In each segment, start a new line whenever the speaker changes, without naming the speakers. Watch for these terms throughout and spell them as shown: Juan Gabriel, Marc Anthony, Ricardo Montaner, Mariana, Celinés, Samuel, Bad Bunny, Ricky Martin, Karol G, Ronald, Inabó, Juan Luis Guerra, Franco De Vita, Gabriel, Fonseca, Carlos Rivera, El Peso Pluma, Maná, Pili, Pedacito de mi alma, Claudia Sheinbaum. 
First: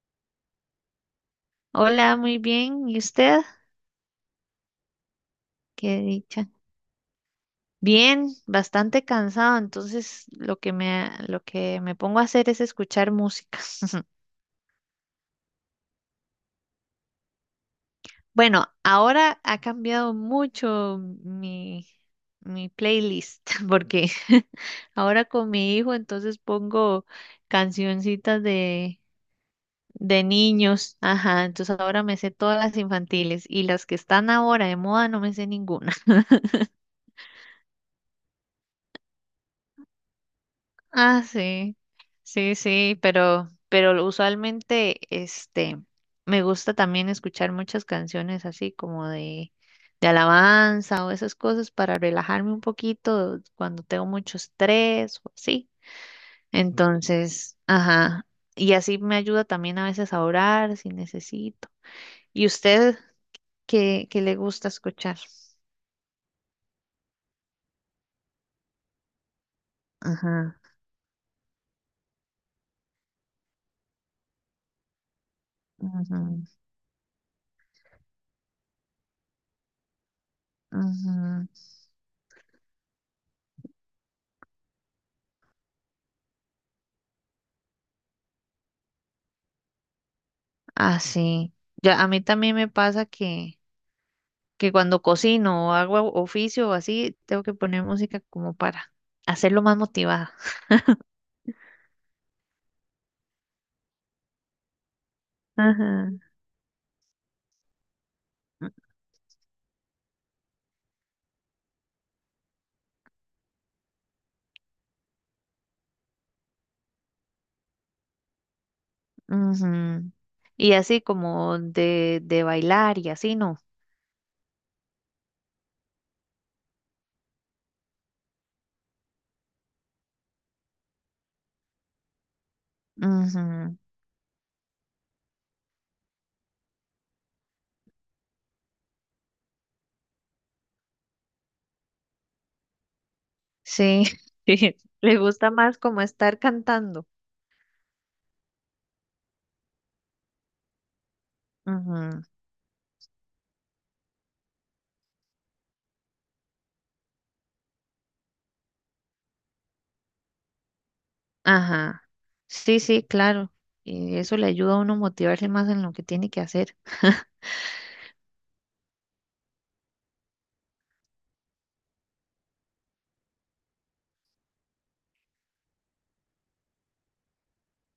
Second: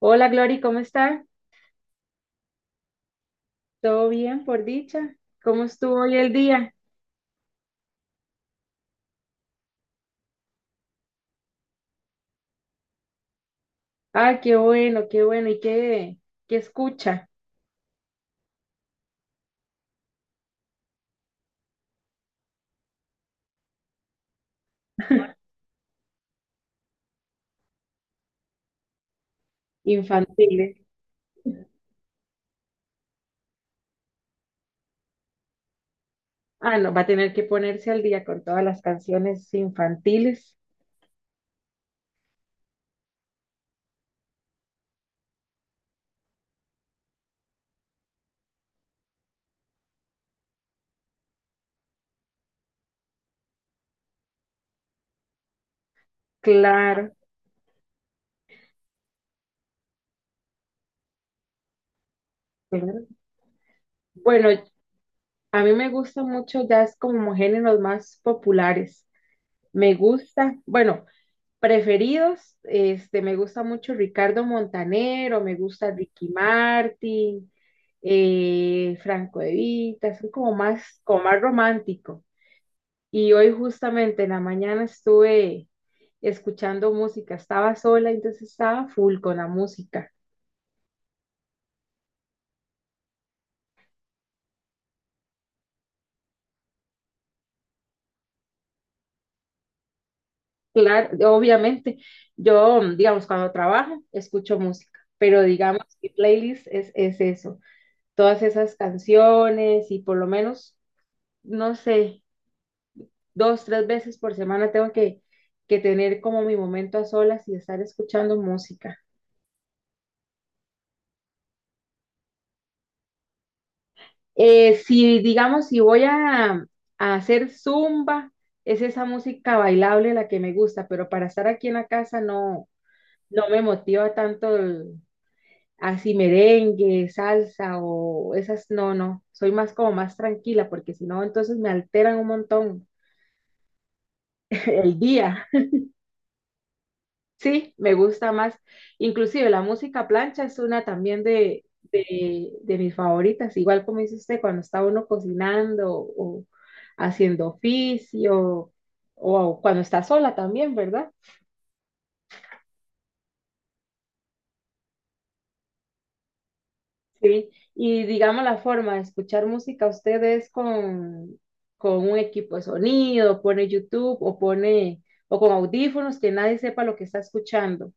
Hola Glory, ¿cómo está?
Hola, muy bien. ¿Y usted?
¿Todo bien por dicha? ¿Cómo estuvo
Qué
hoy el
dicha.
día?
Bien, bastante cansado, entonces lo que me pongo a hacer es escuchar música.
Ah, qué bueno, qué bueno. ¿Y qué escucha?
Bueno, ahora ha cambiado mucho mi, mi playlist, porque ahora con mi hijo entonces pongo cancioncitas de
Infantiles.
niños. Ajá, entonces ahora me sé todas las infantiles y las que están ahora de moda no me sé ninguna.
Ah, no, va a tener que ponerse al día con todas las canciones infantiles.
Ah, sí, sí, sí, pero usualmente, me gusta también escuchar muchas canciones así como de alabanza o esas cosas para relajarme un poquito cuando tengo mucho estrés o así.
Claro,
Entonces, ajá, y así me ayuda también a veces a orar si necesito. ¿Y usted
claro.
qué le
Bueno,
gusta escuchar?
a mí me gusta mucho jazz como géneros más populares. Me gusta,
Ajá,
bueno, preferidos, me gusta mucho Ricardo Montanero, me gusta
ajá,
Ricky Martin, Franco De Vita, son como más
ajá.
romántico. Y hoy justamente en la mañana estuve escuchando música, estaba sola, entonces estaba full con la música.
Ah, sí. Ya a mí también me pasa que cuando cocino o hago oficio o así, tengo que poner música como para hacerlo más motivada.
Claro, obviamente, yo, digamos, cuando trabajo, escucho música, pero digamos, mi
Ajá.
playlist es eso, todas esas canciones y por lo menos, no sé, dos, tres veces por semana tengo que tener como mi momento a solas y estar escuchando música.
Ujú. Y así como de bailar y así, ¿no?
Si, digamos, si voy a hacer zumba, es esa música bailable la que me gusta, pero para estar aquí en la casa no, no me
Ujú.
motiva tanto así merengue, salsa o esas, no, no, soy más como más tranquila porque si no, entonces me alteran un montón
Sí, sí.
el
Le
día.
gusta más como estar cantando.
Sí, me gusta más. Inclusive la música plancha es una también de,
Ujú.
de, de mis favoritas, igual como dice usted, cuando está uno cocinando o haciendo oficio o cuando está sola también, ¿verdad?
Ajá. Sí, sí, claro. Y eso le ayuda a uno motivarse más en lo que tiene que hacer.
Sí. Y digamos la forma de escuchar música, usted es con un equipo de sonido, pone YouTube o pone o con audífonos que nadie sepa lo que está escuchando.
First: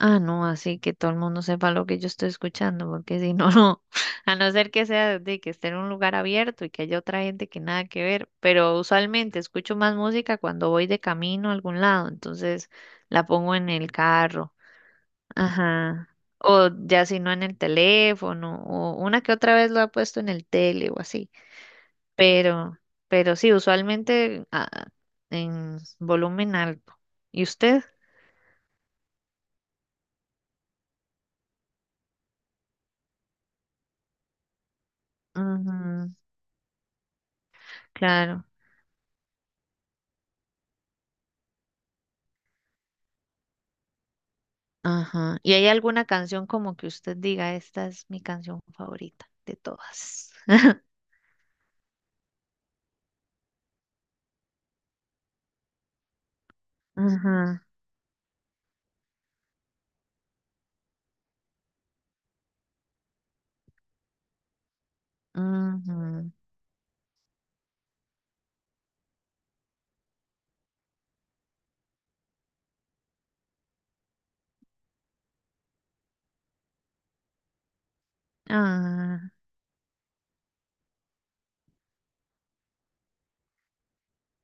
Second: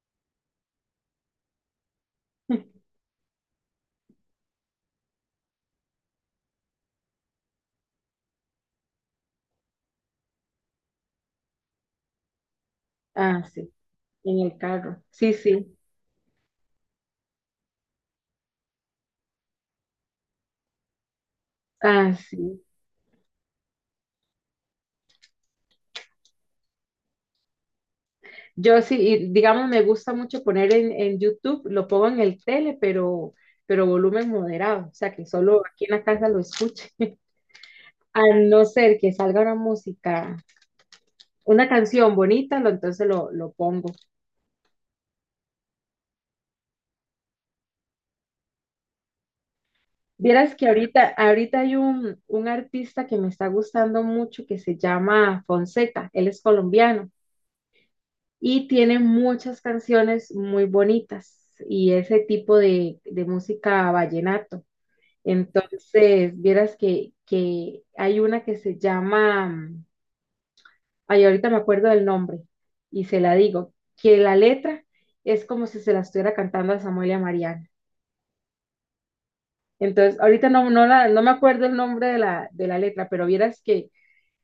Ah, no, así que todo el mundo sepa lo que yo estoy escuchando, porque si no, no, a no ser que sea de que esté en un lugar abierto y que haya otra gente que nada que ver, pero usualmente escucho más música cuando voy de camino a algún lado, entonces la
Ah,
pongo en
sí,
el
en
carro,
el carro. Sí, sí.
ajá, o ya si no en el teléfono, o una que otra vez lo ha puesto en el tele o así,
Ah, sí.
pero, pero sí, usualmente en volumen alto. ¿Y usted?
Yo sí, y digamos, me gusta mucho poner en YouTube, lo pongo en el tele, pero volumen moderado, o sea, que solo aquí en la
Ujú,
casa lo escuche. A
claro.
no ser que salga una música, una canción bonita, entonces lo pongo.
Ajá. ¿Y hay alguna canción como que usted diga, esta es mi canción favorita de todas?
Vieras que ahorita hay un artista que me está gustando mucho que se llama Fonseca, él es colombiano
Ajá.
y tiene muchas canciones muy bonitas y ese tipo de música vallenato.
Ajá.
Entonces, vieras que hay una que se llama, ay, ahorita me acuerdo del nombre y se la digo, que la letra es como si se la estuviera cantando a Samuel y a Mariana.
Ah,
Entonces, ahorita no, no, no me acuerdo el nombre de la letra, pero vieras que,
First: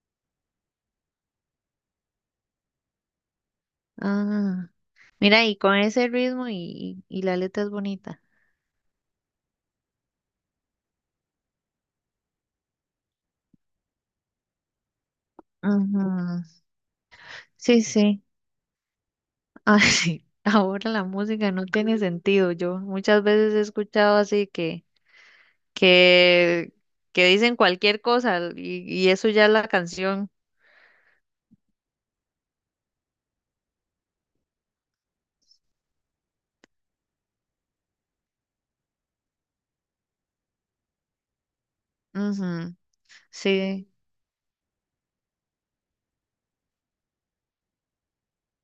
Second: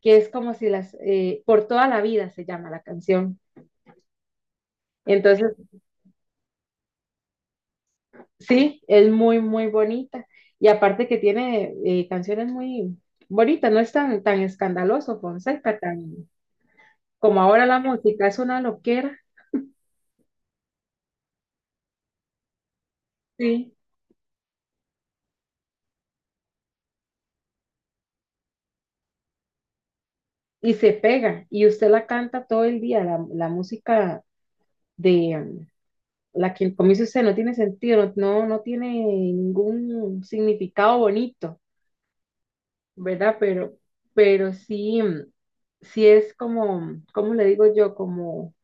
que es como si por toda la vida se llama la canción.
ah. Mira,
Entonces,
y con ese ritmo y la letra es bonita.
sí, es muy, muy bonita. Y aparte que tiene canciones muy bonitas, no es tan, tan escandaloso, Fonseca, tan
Ajá.
Como ahora la
Sí, sí.
música es una loquera.
Ah, sí. Ahora la música no tiene sentido. Yo muchas veces he
Sí,
escuchado así que, que dicen cualquier cosa y eso ya es la canción.
y se pega, y usted la canta todo el día, la música de la que, como dice usted, no tiene sentido, no, no, no tiene ningún significado bonito,
Ujú.
¿verdad? Pero,
Sí.
pero sí, sí es como, ¿cómo le digo yo? Como,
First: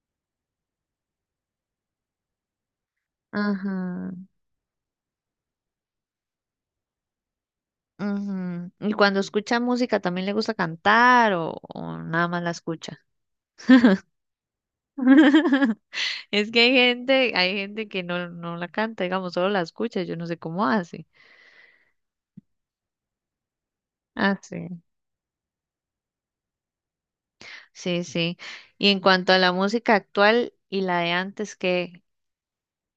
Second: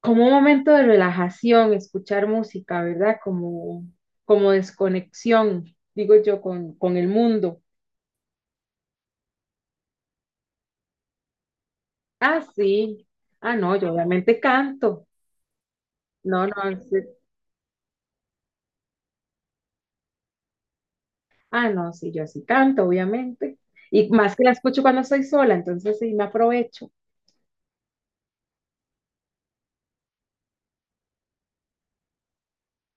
como un momento de relajación, escuchar música, ¿verdad? Como,
Ajá.
como desconexión, digo yo, con el mundo.
Ujú. Y cuando escucha música, ¿también le gusta cantar o nada
Ah,
más la escucha?
sí. Ah, no, yo obviamente canto. No,
Es
no,
que
sí.
hay gente que no, no la canta, digamos, solo la escucha, yo no sé cómo hace.
Ah, no, sí, yo así tanto, obviamente. Y más
Ah,
que la escucho
sí.
cuando estoy sola, entonces sí me aprovecho.
Sí, sí. Y en cuanto a la música actual y la de antes, ¿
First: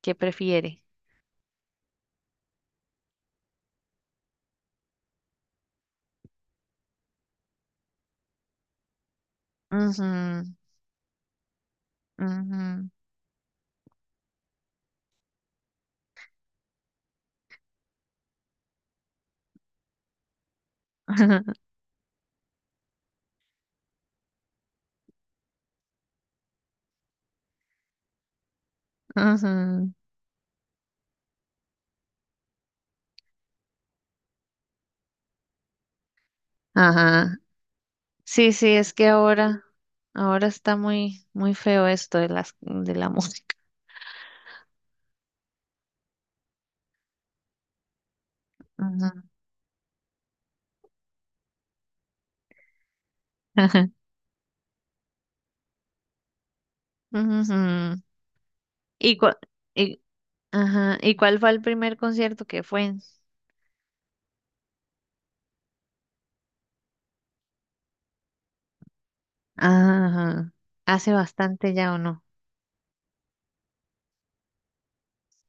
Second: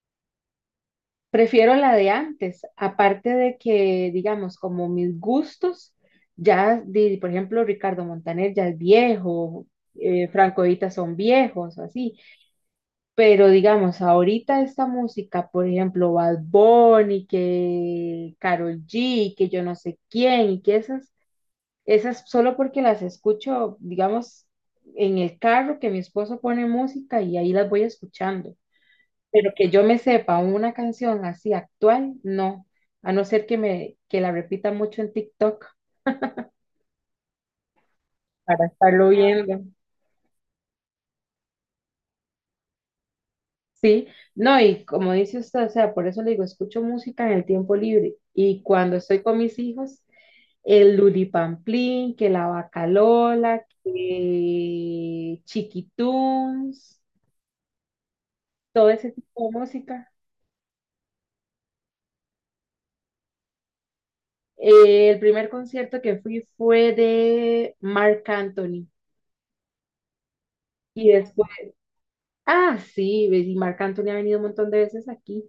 qué prefiere?
Prefiero la de antes, aparte de que, digamos, como mis gustos, ya, por ejemplo, Ricardo Montaner ya es viejo, Franco Evita son viejos, así.
Ujú, ujú,
Pero digamos, ahorita esta música, por ejemplo, Bad Bunny, que Karol G, que yo no sé quién, y que esas Esas solo porque las escucho, digamos, en el carro que mi esposo pone música y ahí las voy escuchando. Pero que yo
ujú.
me sepa una canción así actual, no, a no ser que la repita mucho en TikTok
Ajá. Sí,
para
sí, es que
estarlo viendo.
ahora está muy, muy feo esto de de la música.
Sí, no, y como dice usted, o sea, por eso le digo, escucho música en el tiempo libre y cuando
Ujú.
estoy con mis hijos, el Luripamplín, que la Bacalola, que Chiquitunes,
Ujú.
todo ese
¿Y, cua-
tipo de
y,
música.
ajá, ¿y cuál fue el primer concierto que fue?
El primer concierto que fui fue de Marc Anthony.
Ajá.
Y
Hace
después,
bastante ya o no.
ah, sí, ves, y Marc Anthony ha venido un montón de veces aquí.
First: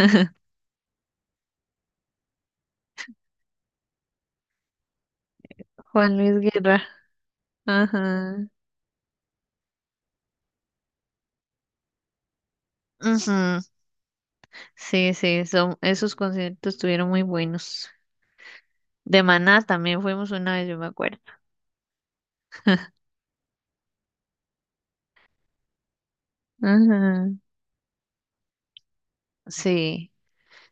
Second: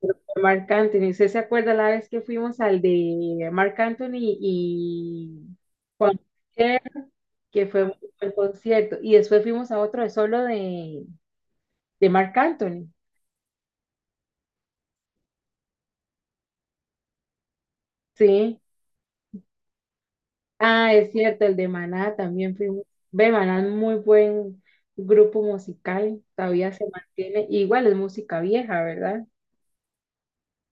Pero fue Marc Anthony, ¿usted se acuerda la vez que fuimos al de Marc Anthony y
Juan
Juan
Luis
Gabriel,
Guerra.
que fue un buen
Ajá.
concierto? Y después fuimos a otro de solo de Marc Anthony.
Ujú. Sí, sí, son, esos conciertos estuvieron muy buenos.
Sí.
De Maná también fuimos una vez, yo me
Ah, es
acuerdo.
cierto, el de Maná también fue, ve, Maná es muy buen grupo musical, todavía se
Ajá.
mantiene, igual es música vieja, ¿verdad?
Sí.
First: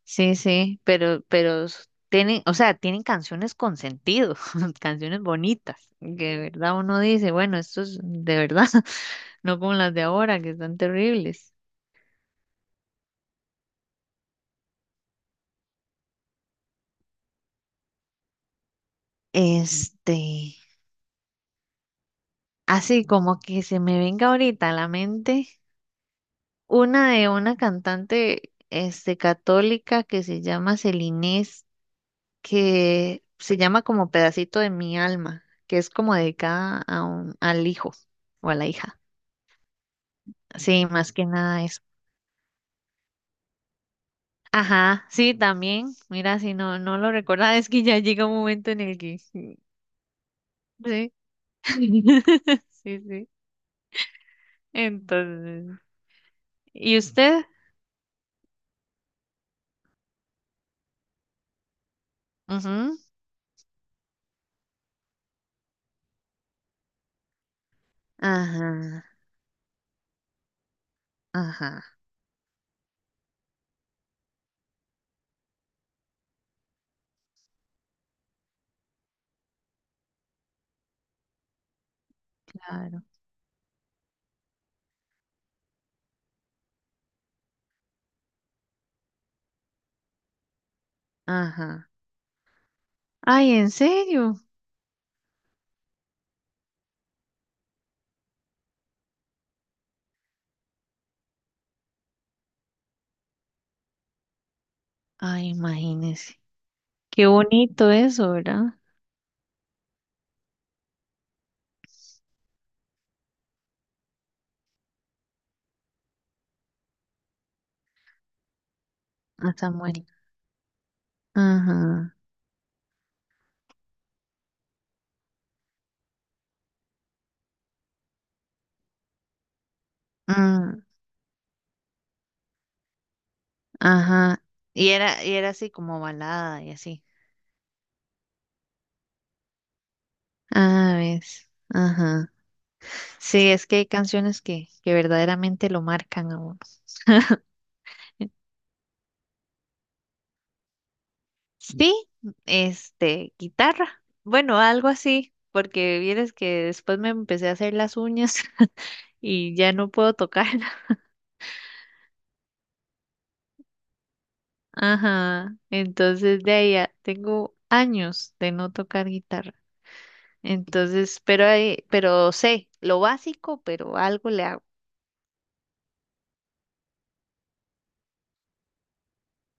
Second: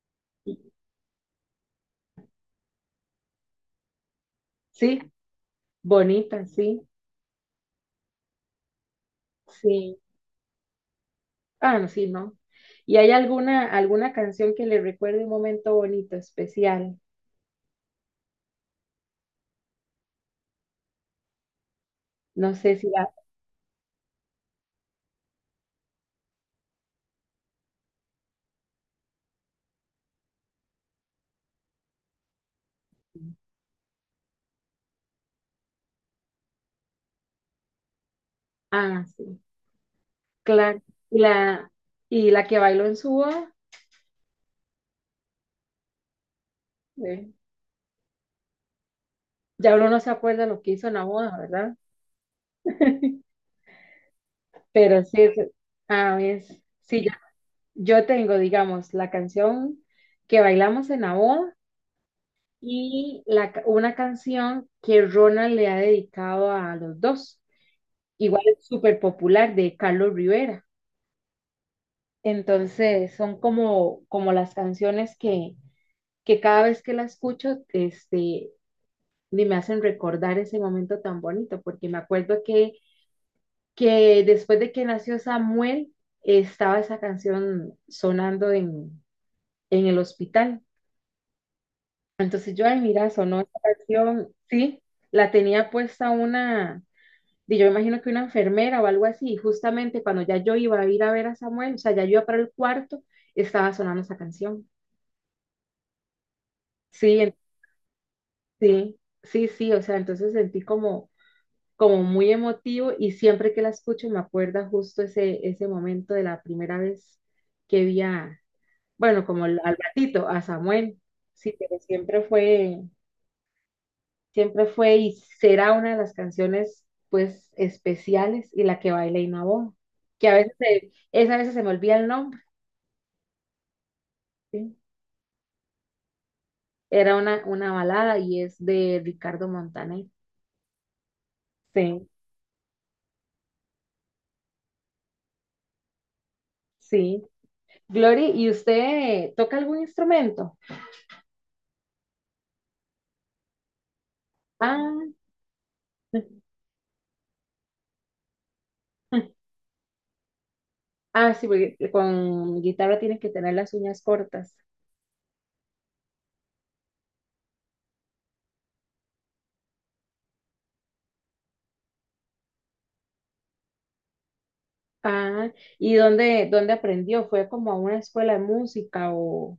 Sí, sí, tienen, o sea, tienen canciones con sentido,
Sí,
canciones bonitas, que de
bonita,
verdad
sí,
uno dice, bueno, esto es de verdad, no como las
sí,
de ahora, que están terribles.
ah, no, sí, no. ¿Y hay alguna canción que le recuerde un momento bonito, especial?
Este,
No sé si
Así como que se me venga ahorita a la mente una de una cantante, católica que se llama Celinés, que se llama como Pedacito de mi alma, que es como dedicada a un, al hijo o a la hija.
ah, sí, claro,
Sí, más
y
que nada
la,
eso.
y la que bailó en su boda,
Ajá, sí, también. Mira, si no, no lo
eh,
recordaba, es que ya llega un momento en el que... mm,
ya uno no se acuerda lo que hizo en la
Sí.
boda, ¿verdad?
Sí, sí.
Pero sí,
Entonces.
a ver,
¿Y
sí,
usted?
yo tengo, digamos, la canción que bailamos en la boda
Ujú.
y una canción que Ronald le ha dedicado a los dos. Igual es súper
Ajá,
popular de Carlos Rivera.
ajá,
Entonces, son como las canciones que cada vez que la escucho, ni me hacen recordar ese momento tan bonito, porque me acuerdo que,
claro,
que después de que nació Samuel, estaba esa canción sonando en el hospital.
ajá.
Entonces yo, ay, mira, sonó
Ay,
esta
¿en
canción,
serio?
sí, la tenía puesta una, y yo imagino que una enfermera o algo así, y justamente cuando ya yo iba a ir a ver a Samuel, o sea, ya yo iba para el cuarto, estaba sonando esa canción.
Ay, imagínese.
Sí,
Qué bonito eso, ¿verdad?
sí, sí, sí, o sea, entonces sentí como muy emotivo y siempre que la escucho me acuerda justo ese momento de la primera vez que vi bueno, como
A
al
Samuel.
gatito, a Samuel, sí, pero
Ajá,
siempre fue... Siempre fue y será una de las canciones, pues, especiales y la que baila Inabó, que a veces,
mm,
esa a veces se me olvida el nombre,
ajá.
¿sí?
Y era así como balada y así.
Era una balada y es de Ricardo Montaner.
Ah, ves.
Sí,
Ajá. Sí, es que hay canciones que verdaderamente lo marcan a uno.
sí. Glory, ¿y usted toca algún instrumento?
Sí, guitarra. Bueno, algo
Ah,
así, porque vienes que después me empecé a hacer las uñas y ya no puedo tocarla.
ah, sí, porque con guitarra tiene que tener las uñas cortas.
Ajá, tengo años de no tocar guitarra. Pero sé lo básico, pero algo le hago.
Ah, ¿y dónde aprendió? ¿Fue como a una escuela de música o...?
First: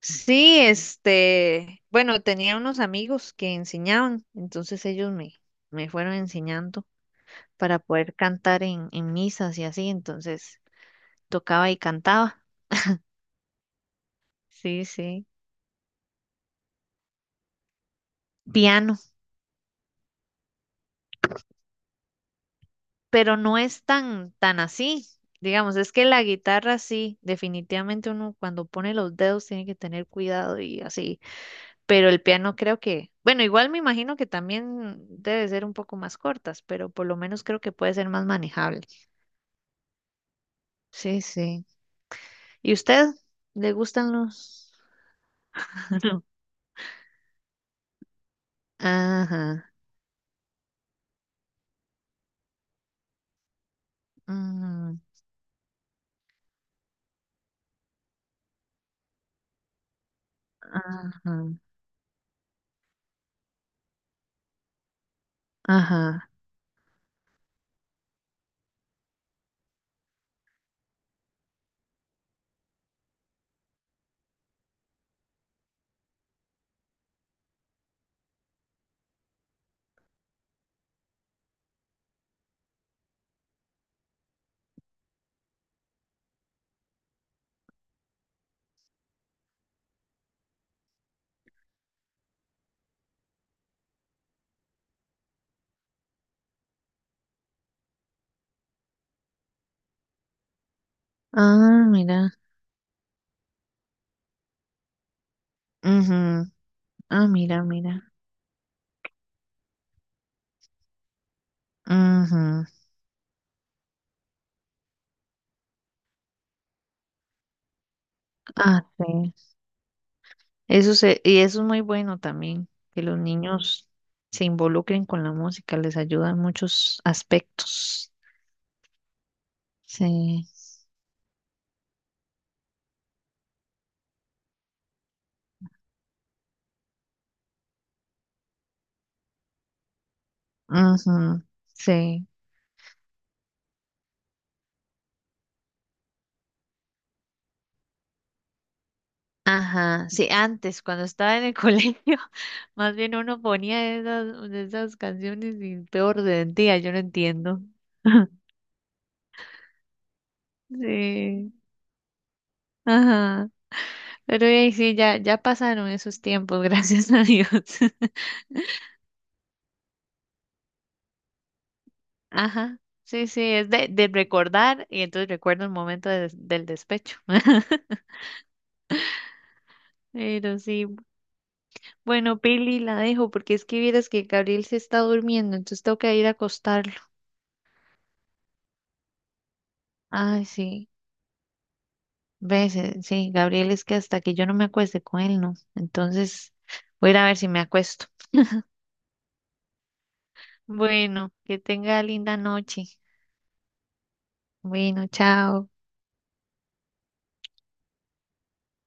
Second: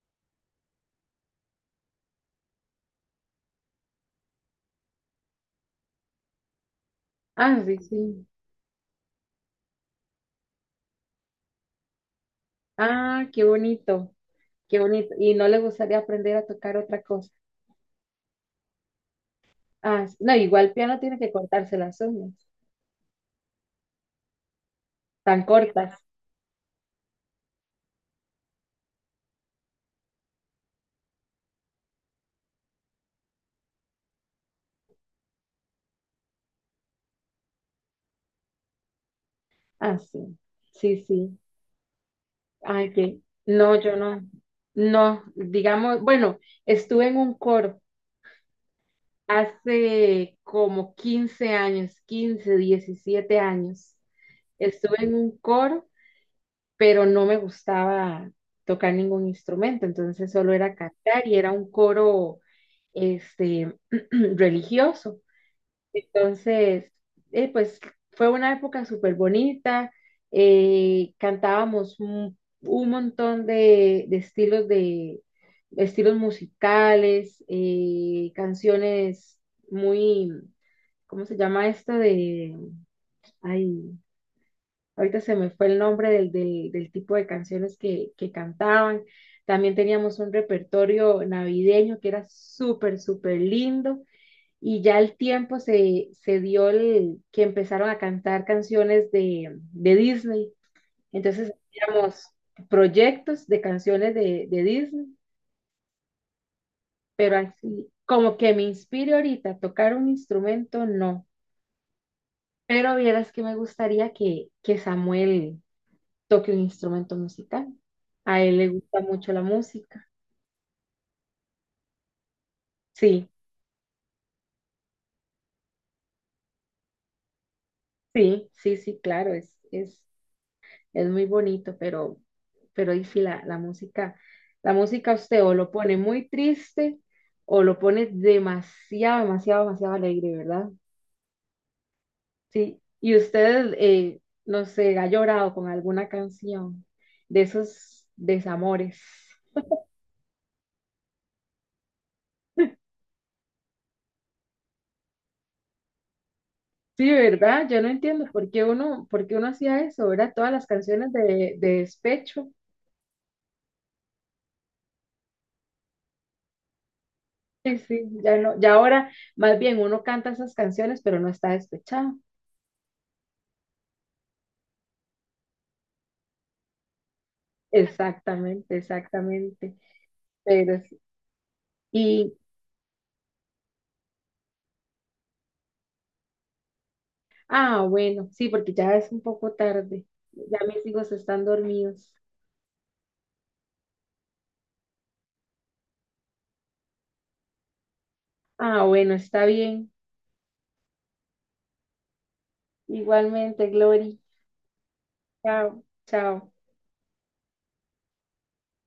Sí, bueno, tenía unos amigos que enseñaban, entonces me fueron enseñando.
Ah, sí,
Para poder
sí.
cantar en misas y así, entonces tocaba y cantaba.
Ah, qué bonito. Qué
Sí,
bonito.
sí.
Y no le gustaría aprender a tocar otra cosa.
Piano,
Ah, sí. No, igual piano tiene que cortarse las uñas,
pero no es tan así.
tan
Digamos, es
cortas.
que la guitarra sí, definitivamente uno cuando pone los dedos tiene que tener cuidado y así, pero el piano creo que, bueno, igual me imagino que también debe ser un poco más cortas, pero por lo menos creo que puede ser más manejable.
Ah, sí. Sí,
Sí,
sí.
sí. ¿Y
Ay,
usted?
que
¿Le
no, yo
gustan
no.
los?
No, digamos, bueno, estuve en un coro
Ajá.
hace como 15 años, 15, 17 años.
Ajá. Mm,
Estuve en un coro, pero no me gustaba tocar ningún instrumento, entonces solo era cantar
ajá.
y era un coro este religioso.
Ajá.
Entonces, pues fue una época súper bonita, cantábamos un montón de estilos de estilos musicales, canciones muy, ¿cómo se llama esto? Ay, ahorita se me fue el nombre del tipo de canciones que cantaban. También teníamos un repertorio navideño que era súper, súper lindo. Y ya el tiempo se dio que empezaron a cantar canciones de Disney. Entonces
Ah,
hacíamos
mira.
proyectos de canciones de Disney,
Ujú. Ah,
pero
mira,
así,
mira.
como que me inspire ahorita a tocar un instrumento, no.
Ujú.
Pero vieras que me gustaría que Samuel toque un instrumento musical. A él le
Ah,
gusta
sí.
mucho la música.
Eso se, y eso es muy bueno también, que los
Sí,
niños se involucren con la música, les ayuda en muchos aspectos.
sí, sí, sí, claro, es, es
Sí.
es muy bonito, pero y sí, la música usted o lo pone muy triste o lo pone demasiado, demasiado, demasiado alegre, ¿verdad?
Ujú. Sí.
Sí. Y usted, no sé, ha llorado con alguna canción de esos desamores.
Ajá. Sí, antes, cuando estaba en el colegio, más bien uno ponía esas canciones y peor de día, yo no
Sí,
entiendo.
¿verdad? Yo no entiendo por qué uno hacía eso, ¿verdad? Todas las canciones
Sí.
de despecho.
Ajá. Pero sí, ya pasaron esos tiempos, gracias a Dios.
Sí, sí, ya no, ya ahora más bien uno canta esas canciones, pero no está despechado.
Ajá, sí, sí, es de recordar y entonces recuerdo el momento de del despecho.
Exactamente, exactamente.
Pero
Pero
sí,
sí. Y,
bueno, Pili la dejo porque es que vieras que Gabriel se está durmiendo, entonces tengo que ir a acostarlo.
ah, bueno, sí, porque ya es un poco tarde.
Ay,
Ya mis
sí,
hijos están dormidos.
ves, sí, Gabriel es que hasta que yo no me acueste con él, no. Entonces voy a ir a ver si me acuesto.
Ah, bueno, está bien.
Bueno, que tenga linda noche.
Igualmente, Glory.
Bueno, chao.
Chao, chao.